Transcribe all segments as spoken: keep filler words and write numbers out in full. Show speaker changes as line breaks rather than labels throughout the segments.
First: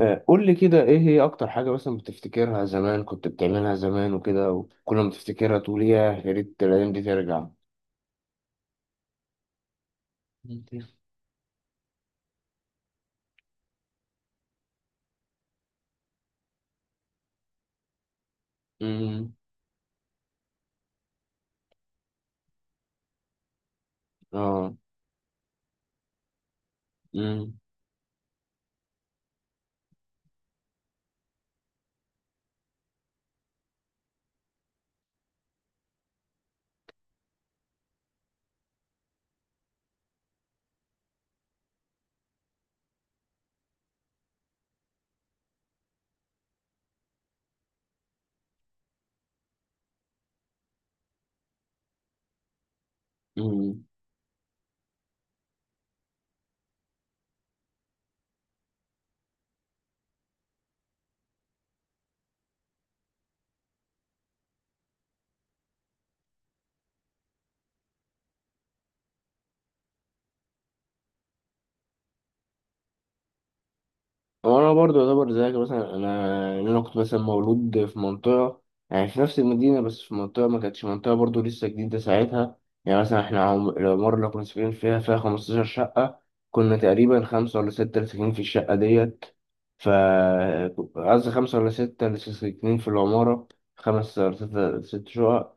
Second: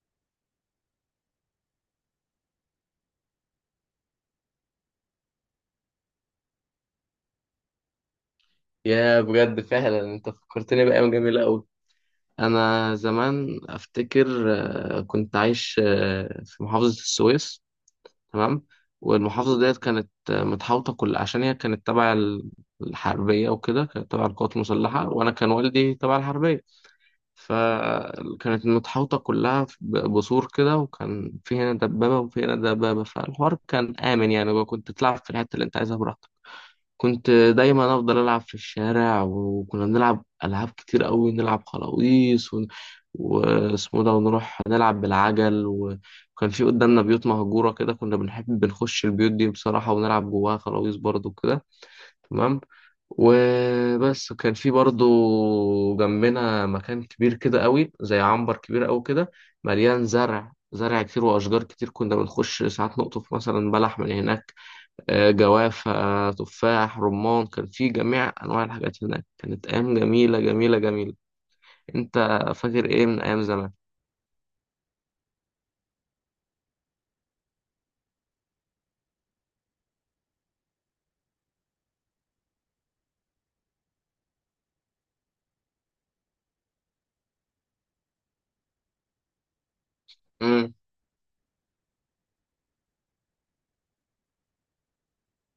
آه، قول لي كده، ايه هي اكتر حاجة مثلا بتفتكرها؟ زمان كنت بتعملها زمان وكده، وكل ما تفتكرها تقول ياه، يا ريت الايام دي ترجع.
يا بجد فعلا انت
مم.
فكرتني بأيام جميلة أوي. أنا زمان أفتكر آه، كنت عايش آه، في محافظة السويس. تمام.
امم.
والمحافظة ديت كانت آه، متحوطة كل عشان هي كانت تبع ال- الحربية وكده، كانت تبع القوات
اه.
المسلحة، وأنا كان والدي تبع الحربية.
مم.
فكانت متحوطة كلها ب- بسور كده، وكان في هنا دبابة وفي هنا دبابة، فالحوار كان آمن يعني، وكنت تلعب في الحتة اللي أنت عايزها براحتك. كنت دايما افضل العب في الشارع، وكنا بنلعب العاب كتير قوي. نلعب خلاويص ون- واسمه ده، ونروح نلعب بالعجل. وكان في قدامنا بيوت مهجوره كده، كنا بنحب بنخش البيوت دي بصراحه ونلعب جواها خلاويص برضو كده. تمام.
مم.
وبس كان في برضو جنبنا مكان كبير كده قوي، زي عنبر كبير قوي كده، مليان زرع. زرع كتير واشجار كتير، كنا بنخش ساعات نقطف مثلا بلح من هناك، آه، جوافة، تفاح، رمان. كان في جميع أنواع الحاجات هناك. كانت أيام جميلة جميلة جميلة. أنت فاكر إيه من أيام زمان؟
هو انا برضه يعتبر زيك، مثلا انا إن انا كنت مثلا مولود في منطقه، يعني في نفس المدينه، بس في منطقه ما كانتش منطقه برضه، لسه جديده ساعتها. يعني مثلا احنا عم- العماره اللي كنا ساكنين فيها فيها خمستاشر شقة شقه. كنا تقريبا خمسه ولا سته اللي ساكنين في الشقه ديت. ف
امم.
قصدي خمسه ولا سته اللي ساكنين في العماره، خمس ولا ست ست شقق.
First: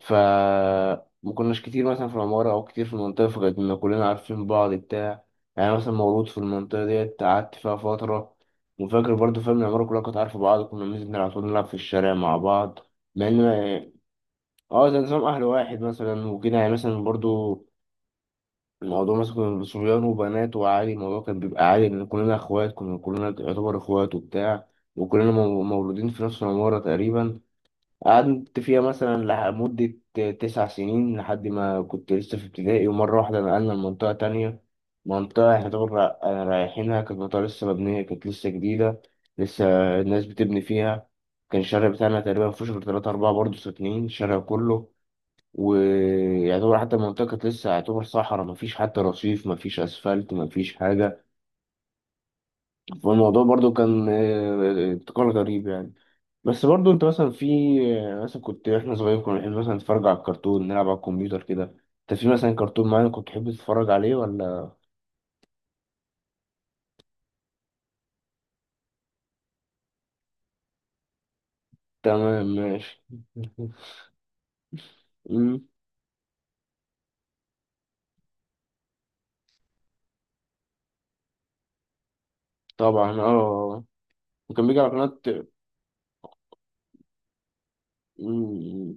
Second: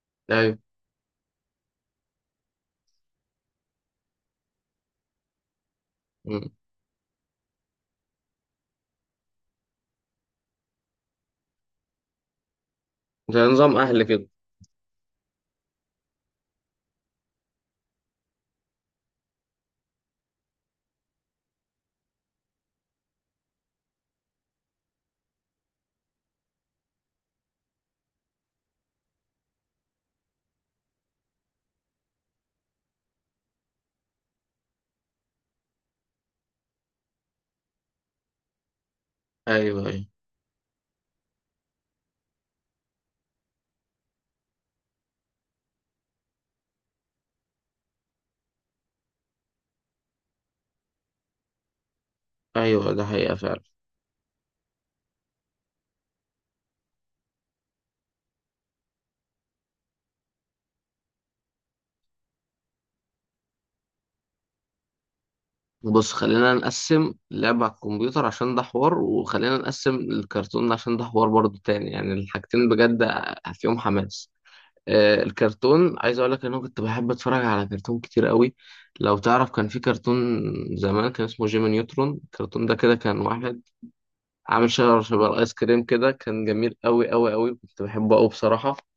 ف
أيوه.
ما كناش كتير مثلا في العمارة أو كتير في المنطقة، فكانت إن كلنا عارفين بعض بتاع يعني أنا مثلا مولود في
امم.
المنطقة ديت، قعدت فيها فترة وفاكر برضه، فاهم، العمارة كلها كانت عارفة بعض، كنا بننزل على طول نلعب في الشارع مع بعض. مع
زي
إن
نظام أهل كده.
اه، زي نظام أهل واحد مثلا وكده، يعني مثلا برضه الموضوع، مثلا كنا صبيان وبنات وعادي، الموضوع كان بيبقى عادي، لأن كلنا إخوات، كنا كلنا يعتبر إخوات وبتاع، وكلنا مو- مولودين في نفس العمارة تقريبا. قعدت فيها مثلا لح- مدة تسع سنين لحد ما كنت لسه في ابتدائي، ومرة واحدة نقلنا لمنطقة تانية، منطقة احنا طبعا را- رايحينها، كانت منطقة لسه مبنية، كانت لسه جديدة، لسه
أيوه، أيوه،
الناس بتبني فيها. كان الشارع بتاعنا تقريبا مفيهوش غير تلاتة أربعة برضه ساكنين الشارع كله، ويعتبر حتى المنطقة كانت لسه يعتبر صحراء، مفيش حتى رصيف، مفيش أسفلت، مفيش حاجة.
أيوه، ده حقيقة
والموضوع
فعلا.
برضو كان آه، ابتكار غريب يعني. بس برضو انت مثلا في آه، مثلا كنت، احنا صغيرين كنا بنحب مثلا نتفرج على الكرتون، نلعب على الكمبيوتر كده. انت في مثلا كرتون معين كنت تحب تتفرج عليه ولا؟
بص، خلينا نقسم لعبة على الكمبيوتر عشان ده حوار، وخلينا نقسم الكرتون عشان ده حوار برضو تاني، يعني
تمام
الحاجتين
ماشي.
بجد فيهم حماس. آه،
مم.
الكرتون، عايز اقول لك ان انا كنت بحب اتفرج على كرتون كتير قوي. لو تعرف، كان في كرتون زمان كان اسمه جيمي نيوترون. الكرتون ده كده كان
طبعا
واحد
اه. وكان
عامل
بيجي على
شجرة
قناة؟
شبه الايس كريم كده، كان جميل قوي قوي قوي، كنت بحبه قوي بصراحة.
مم.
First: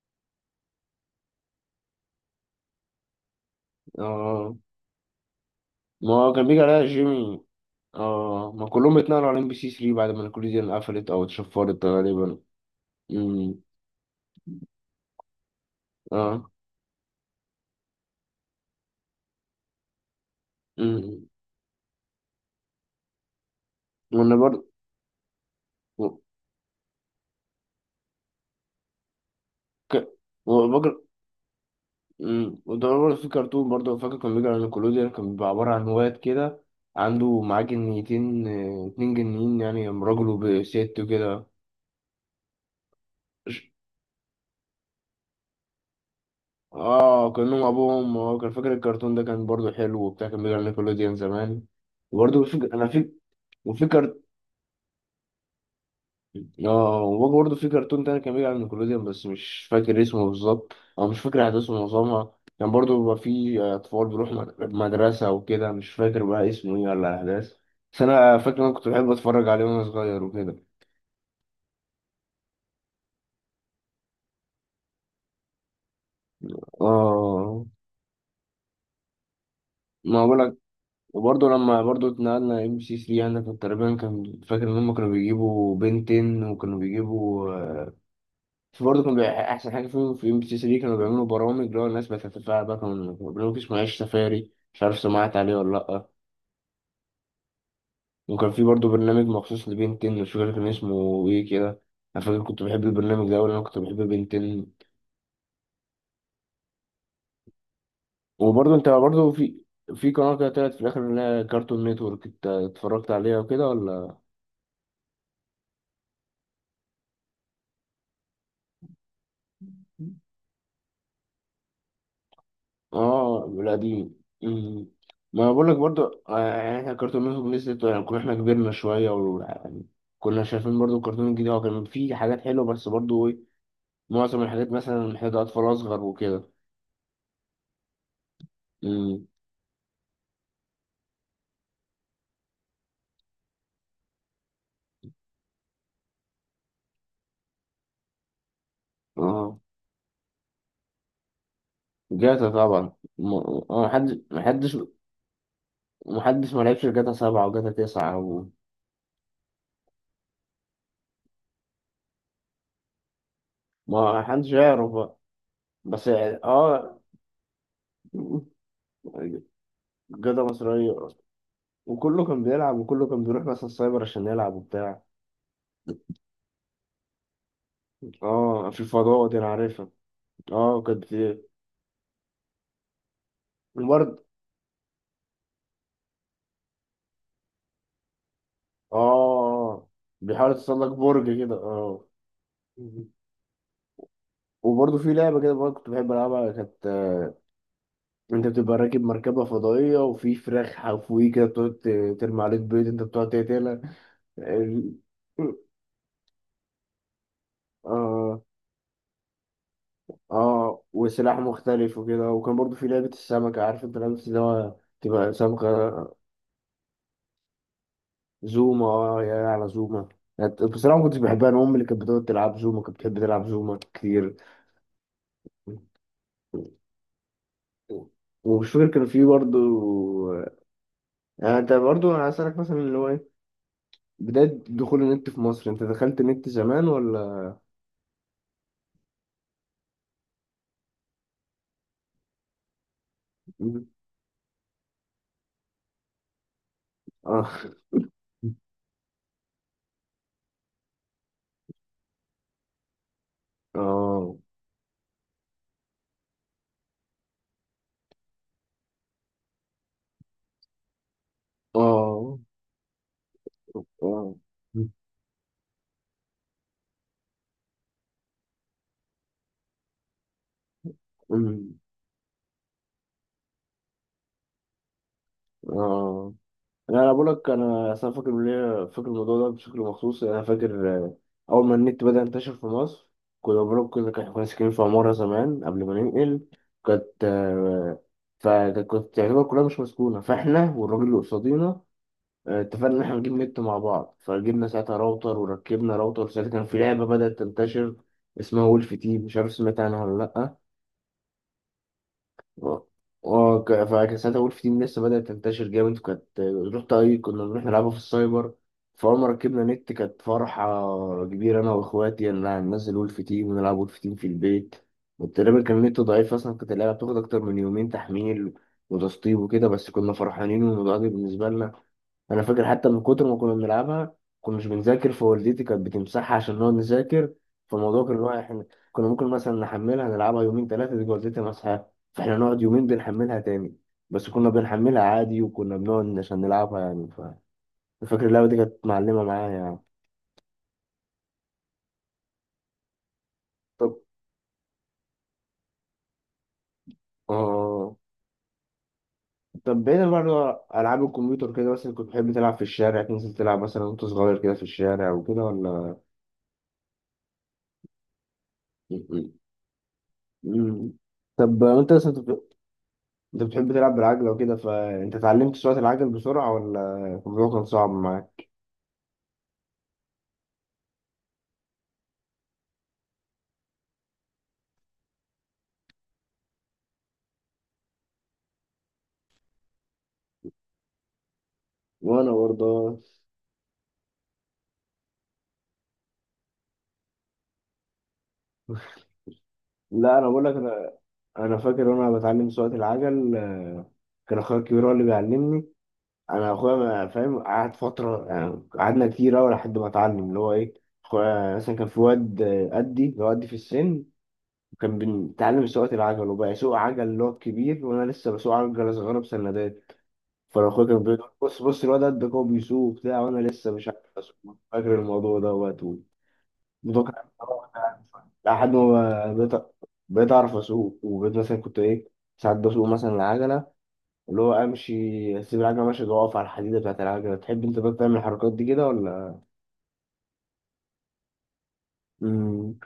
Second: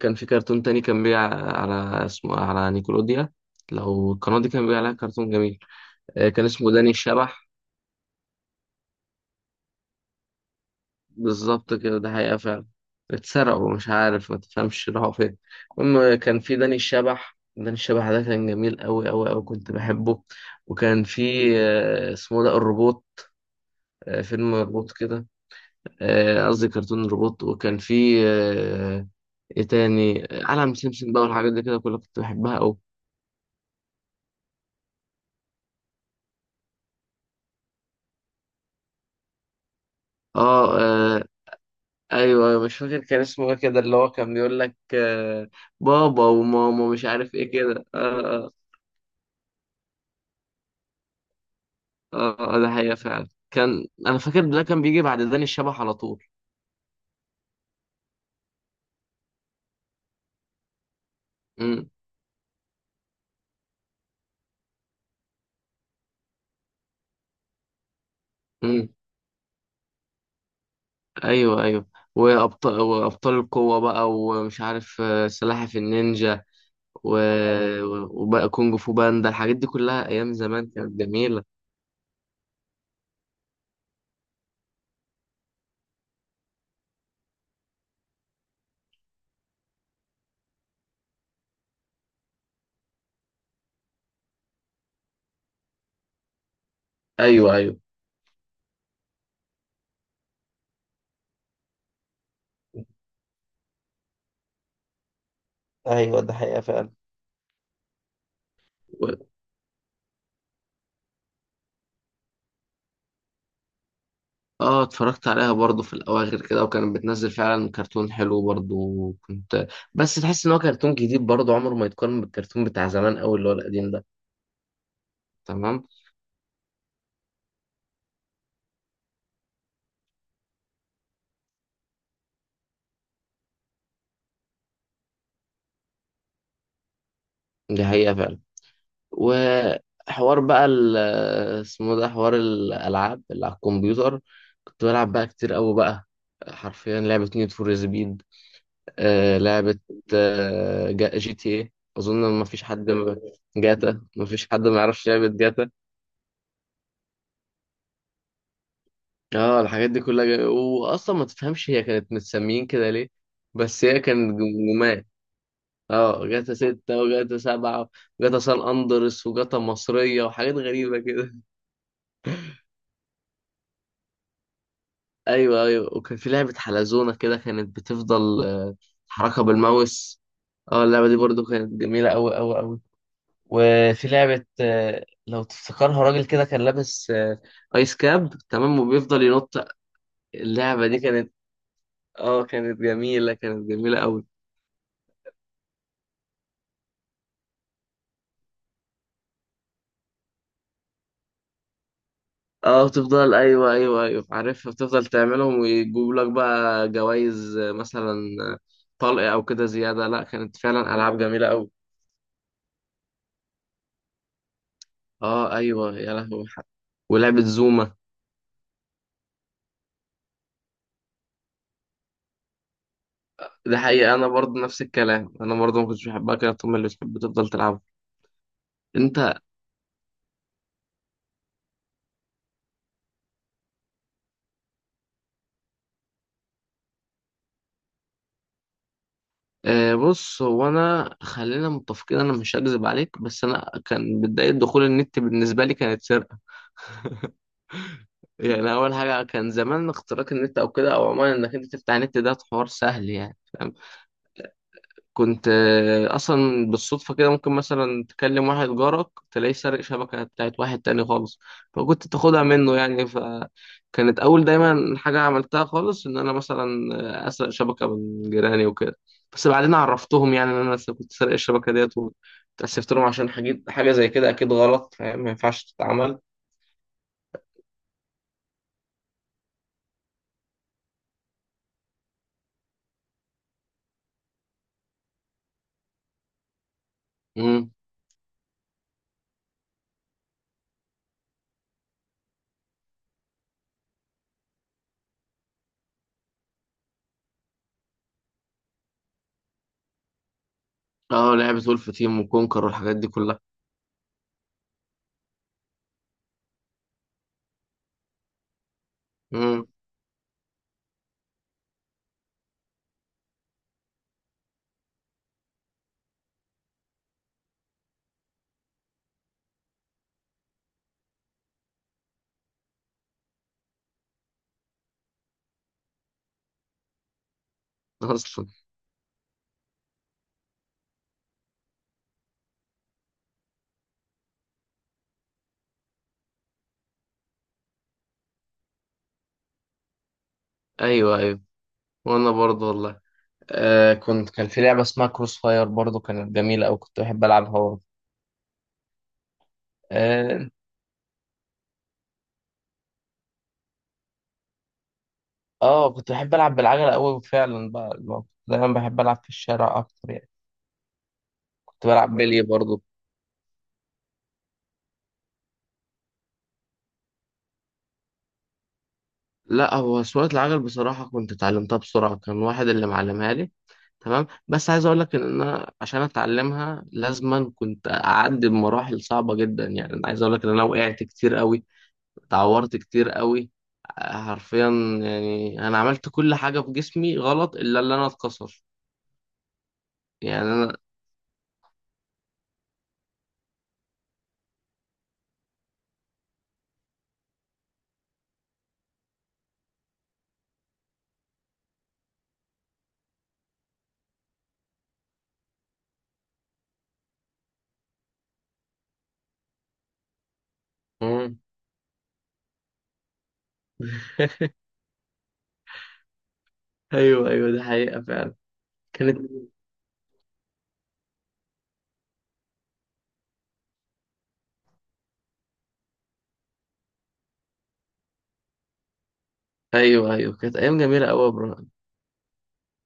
كان في كرتون تاني كان بيع على، اسمه على نيكولوديا. لو القناة دي
اه.
كان بيع عليها كرتون جميل،
ما
آه،
هو
كان
كان بيجي
اسمه
عليها
داني
جيمي.
الشبح.
اه، ما كلهم اتنقلوا على ام بي سي تلاتة بعد ما الكوليزيون قفلت او
بالظبط
اتشفرت
كده، ده حقيقة
غالبا.
فعلا.
مم.
اتسرقوا مش عارف، ما تفهمش راحوا فين. المهم، كان
اه.
في داني الشبح. داني الشبح ده كان جميل أوي أوي أوي، كنت بحبه. وكان
مم.
في آه، اسمه ده الروبوت. آه،
وانا
فيلم
برضو.
روبوت كده. آه، قصدي كرتون روبوت. وكان في آه، ايه تاني، عالم سمسم بقى، والحاجات دي كده كلها كنت بحبها
امم.
أوي.
وده برضه في كرتون برضه فاكر، كان بيجي على نيكولوديان، كان بيبقى عبارة عن واد كده عنده معاه جنيتين، آه، اتنين جنيين، يعني راجل
اه،
وست
آه،
وكده.
ايوه، أيوة، مش فاكر كان اسمه ايه
ش-
كده، اللي هو كان بيقول لك آه، بابا وماما، مش
اه،
عارف ايه
كأنهم
كده. اه،
أبوهم، اه
آه،
كان فاكر الكرتون ده، كان برضه حلو وبتاع، كان بيجي على نيكولوديان زمان. وبرضه في،
اه، ده
أنا
حقيقة
في،
فعلا،
وفي،
كان انا فاكر ده كان بيجي بعد داني الشبح على طول.
اه وباجي برضه في كرتون تاني كان بيجي على نيكولوديان، بس مش فاكر اسمه بالظبط، او مش فاكر احداثه،
امم.
معظمها كان برضه بيبقى فيه آه، اطفال بيروحوا مد- مدرسة وكده، مش فاكر بقى اسمه ايه ولا الاحداث، بس انا فاكر إن انا كنت
امم.
بحب اتفرج عليه وانا صغير وكده.
ايوه، ايوه. وابطال، وابطال القوة بقى، ومش عارف آه، سلاحف النينجا و...
اه.
و- وبقى كونج فو باندا. الحاجات دي كلها
ما
ايام
بقولك،
زمان كانت جميلة.
وبرضه لما برضه اتنقلنا ام بي سي تلاتة، انا كنت تقريبا، كان فاكر ان هم كانوا بيجيبوا بنتين وكانوا بيجيبوا برضه، كان بيبقى أحسن حاجة فيهم في ام بي سي تلاتة كانوا بيعملوا برامج اللي هو الناس بتتفاعل، بقى كانوا برنامج اسمه عيش سفاري، مش عارف سمعت عليه ولا لأ.
ايوه ايوه
وكان في برضه برنامج مخصوص لبنتين، مش فاكر كان اسمه إيه كده. أنا فاكر كنت بحب البرنامج ده، وأنا كنت بحب بنتين.
ايوه، ده حقيقة فعلا.
وبرضه أنت
و...
برضه في، في قناة كده طلعت في الآخر اللي هي كارتون نتورك، أنت اتفرجت عليها وكده ولا؟
اه، اتفرجت عليها برضو في الاواخر كده، وكانت بتنزل فعلا كرتون حلو برضو. وكنت، بس تحس ان هو كرتون جديد برضو، عمره ما يتقارن بالكرتون بتاع زمان قوي
اه
اللي هو القديم ده.
القديم. مم. ما أنا بقول لك
تمام.
برضو، آه، يعني احنا الكرتون نتورك لسه يعني، كنا احنا كبرنا شويه و يعني كنا شايفين برضو الكرتون الجديد، هو كان فيه حاجات حلوه، بس برضو ايه، معظم الحاجات مثلا محتاجه اطفال اصغر وكده.
دي حقيقة فعلا.
مم.
وحوار بقى ال- اسمه ده، حوار الألعاب اللي على الكمبيوتر. كنت بلعب بقى كتير قوي بقى. حرفيا لعبة نيد فور سبيد. آه،
اه،
لعبة آه، جا- جي تي ايه أظن، ما
جاتا
فيش حد
طبعا
ما،
م- اه،
جاتا،
محدش
ما فيش حد
محدش
ما يعرفش لعبة جاتا.
محدش ما لعبش جاتا سبعة وجاتا تسعة و...
اه الحاجات دي كلها جا... وأصلا ما تفهمش هي كانت متسميين كده ليه، بس هي
ما
كانت
حدش يعرف
جمجمات.
بقى. بس
اه جاتا ستة
اه،
وجاتا سبعة وجاتا سان أندرس وجاتا مصرية
جاتا
وحاجات
مصرية،
غريبة كده.
وكله كان بيلعب، وكله كان بيروح مثلا السايبر عشان يلعب وبتاع.
ايوه ايوه. وكان في لعبه حلزونه كده، كانت بتفضل
اه،
آه،
في الفضاء دي
تحركها
انا عارفها.
بالماوس.
اه،
اه اللعبه
كانت
دي برضو
بت-
كانت جميله قوي قوي قوي. وفي
الورد.
لعبه آه، لو تفتكرها، راجل كده كان لابس آه، ايس كاب، تمام،
اه آه،
وبيفضل ينط.
آه، بيحاول يتسلق
اللعبه دي كانت،
برج كده اه.
اه، كانت
مم.
جميله، كانت جميله قوي.
وبرضه في لعبة كده برضه كنت بحب ألعبها، كانت آه، أنت بتبقى راكب مركبة فضائية وفي فراخ حفويه كده بتقعد ت- ترمي عليك بيض،
اه
أنت بتقعد
بتفضل، ايوه
تقتلها.
ايوه ايوه عارفها،
ال-
بتفضل تعملهم ويجيب لك بقى جوائز، آه، مثلا
آه
آه، طلق او كده زياده. لا، كانت
آه
فعلا العاب
وسلاح
جميله قوي.
مختلف وكده، وكان برضه في لعبة السمكة، عارف أنت لعبة اللي هو تبقى
اه
سمكة؟
ايوه يا لهوي، ولعبه زوما.
زوما. اه، يا على زوما. يعني بصراحة ما كنتش بحبها، أنا أمي اللي كانت بتقعد تلعب زوما، كانت بتحب تلعب زوما
ده حقيقة، أنا
كتير.
برضه نفس الكلام، أنا برضه ما كنتش بحبها كده، طول ما اللي بتحب تفضل تلعبها.
ومش فاكر كان
أنت،
في برضه، يعني أنت برضه، أنا هسألك مثلا اللي هو إيه بداية دخول النت في مصر؟ أنت دخلت نت زمان ولا؟
آه بص، هو أنا خلينا متفقين، أنا مش هكذب عليك، بس أنا كان بداية دخول النت بالنسبة لي كانت سرقة.
آه.
يعني أول حاجة كان زمان اختراق النت أو كده، أو عموما إنك أنت تفتح النت ده حوار سهل يعني.
آه.
كنت آه، اصلا بالصدفه كده، ممكن مثلا تكلم واحد جارك تلاقيه سارق شبكه بتاعت واحد تاني خالص، فكنت
آه.
تاخدها منه يعني. فكانت
آه.
اول دايما حاجه عملتها خالص ان انا مثلا آه، اسرق شبكه من جيراني وكده. بس بعدين عرفتهم يعني ان انا س- كنت سارق الشبكه
أمم.
ديت، واتأسفت لهم عشان حاجه، حاجه زي كده اكيد غلط فاهم، ما ينفعش تتعمل.
آه. لا، انا بقول لك، انا أصل أنا فاكر ليه فاكر الموضوع ده بشكل مخصوص، يعني انا فاكر، آه، اول ما النت بدأ ينتشر في مصر، كنا بقول، كنا كنا ساكنين في عمارة زمان قبل ما ننقل، كانت
امم.
آه، فكانت تعتبر كلها مش مسكونة، فاحنا والراجل اللي قصادينا آه، اتفقنا ان احنا نجيب نت مع بعض، فجبنا ساعتها راوتر وركبنا راوتر. ساعتها كان في لعبة بدأت تنتشر اسمها وولف تيم، مش عارف سمعت عنها ولا لأ.
اه، لعبه ولف تيم وكونكر
اه.
والحاجات دي كلها.
اه ك- فكان ساعتها وولف تيم لسه بدأت تنتشر جامد، وكانت رحت اي كنا بنروح نلعبها في السايبر. فأول ما ركبنا
امم.
نت كانت فرحة كبيرة، أنا وإخواتي، إن أنا هننزل وولف تيم ونلعب وولف تيم في البيت. وتقريبا كان النت ضعيف أصلا، كانت اللعبة بتاخد أكتر من يومين تحميل وتسطيب وكده، بس كنا فرحانين والموضوع ده بالنسبة لنا. انا فاكر حتى من كتر ما كنا بنلعبها كنا مش بنذاكر، فوالدتي كانت بتمسحها عشان نقعد نذاكر. فالموضوع كان هو
اصلا.
احنا كنا ممكن مثلا نحملها نلعبها يومين ثلاثه، تيجي والدتي مسحها، فاحنا نقعد يومين بنحملها تاني. بس كنا بنحملها عادي وكنا بنقعد عشان نلعبها يعني. ف فاكر اللعبه دي كانت معلمه معايا يعني.
ايوه ايوه. وانا برضه والله، آه
طب
كنت، كان في لعبة اسمها كروس فاير برضو، كانت جميلة أوي، كنت بحب ألعبها برضو.
اه طب بعيدا برضه
آه,
عن العاب الكمبيوتر كده، مثلا كنت بتحب تلعب في الشارع، تنزل تلعب مثلا وانت صغير كده في الشارع وكده
آه
ولا؟
كنت بحب ألعب بالعجلة أوي فعلا بقى، اللي هو كنت دايما
م-
بحب ألعب في
م-
الشارع أكتر يعني.
م- طب
كنت
انت
بلعب
مثلا،
بلي برضو.
انت بتحب تلعب بالعجلة وكده، فانت اتعلمت سواقة العجل بسرعة ولا الموضوع كان صعب معاك؟
لا، هو سواقة العجل بصراحة كنت اتعلمتها بسرعة، كان واحد اللي معلمها لي. تمام. بس عايز أقول لك إن أنا عشان أتعلمها لازما كنت أعدي بمراحل صعبة جدا. يعني أنا عايز أقول لك إن أنا وقعت كتير أوي،
وانا
اتعورت
برضه.
كتير قوي، حرفيا. يعني انا عملت كل حاجة في جسمي غلط الا اللي انا اتكسر.
لا، انا
يعني
بقول لك،
انا،
انا انا فاكر وانا بتعلم سواقة العجل، آه، كان اخويا الكبير هو اللي بيعلمني. انا اخويا ما- فاهم، قعد فترة، يعني قعدنا كتير اوي لحد ما اتعلم اللي هو ايه. اخويا مثلا كان في واد آه، قدي، اللي هو قدي في السن، كان بيتعلم سواقة العجل وبقى يسوق عجل اللي هو الكبير، وانا لسه بسوق عجلة صغيرة بسندات. فالاخويا كان بيقول
مم.
بص بص، الواد قدك هو بيسوق وبتاع، وانا لسه مش عارف اسوق. فاكر الموضوع دوت ومتوقع،
ايوه ايوه، دي حقيقة فعلا.
لحد
كانت،
ما بقيت بقيت اعرف اسوق، وبقيت مثلا كنت ايه، ساعات بسوق مثلا العجله اللي هو امشي، اسيب العجله ماشيه واقف على الحديده بتاعت العجله. تحب انت بقى تعمل الحركات دي كده ولا؟
ايوه ايوه، كانت ايام جميلة قوي يا ابراهيم.
امم.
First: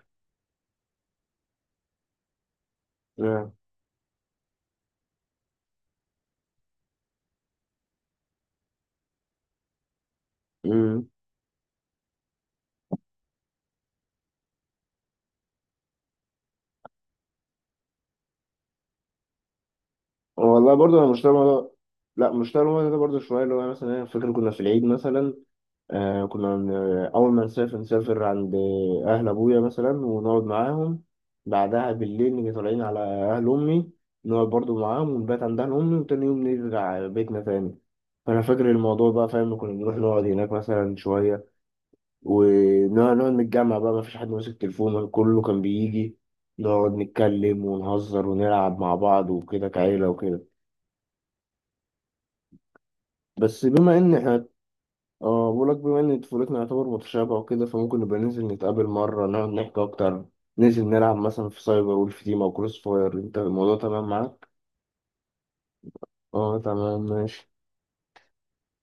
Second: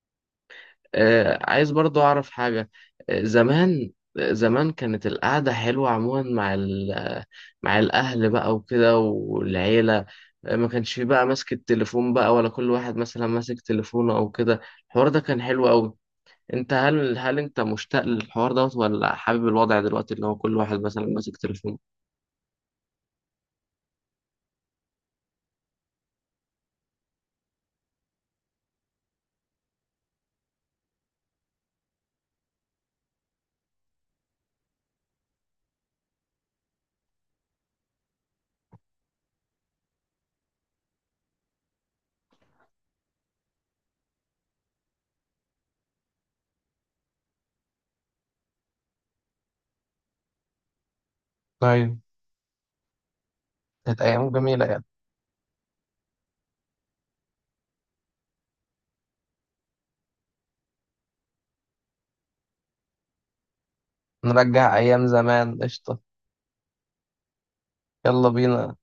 آه عايز برضو اعرف حاجة. آه زمان، آه، زمان كانت القعدة حلوة عموما مع ال- مع الاهل بقى وكده والعيلة، آه، ما كانش فيه
امم.
بقى ماسك التليفون بقى، ولا كل واحد مثلا ماسك تليفونه او كده. الحوار ده كان حلو قوي. انت، هل هل انت مشتاق للحوار دوت، ولا حابب الوضع دلوقتي اللي هو كل
والله
واحد
برضه،
مثلا
انا مش طالع
ماسك
الموضوع-
تليفونه؟
لا، مش طالع الموضوع ده برضه شويه، اللي هو مثلا أنا فاكر كنا في العيد مثلا، آه كنا من أول ما نسافر، نسافر عند أهل أبويا مثلا ونقعد معاهم، بعدها بالليل نيجي طالعين على أهل أمي، نقعد برضو معاهم ونبات عند أهل أمي، وتاني يوم نرجع بيتنا تاني. فأنا فاكر الموضوع بقى، فاهم، كنا بنروح نقعد هناك مثلا شوية، ونقعد نقعد نتجمع بقى، مفيش حد ماسك تليفونه، كله كان بيجي نقعد نتكلم ونهزر ونلعب مع بعض وكده كعيلة وكده.
طيب،
بس بما
كانت
إن
أيام
إحنا
جميلة يعني.
اه، بقولك بما ان طفولتنا يعتبر متشابهة وكده، فممكن نبقى ننزل نتقابل مرة نقعد نحكي اكتر، ننزل نلعب مثلا في سايبر وولف تيم او كروس فاير، انت الموضوع تمام معاك؟
نرجع أيام زمان قشطة.
اه تمام ماشي.
يلا بينا.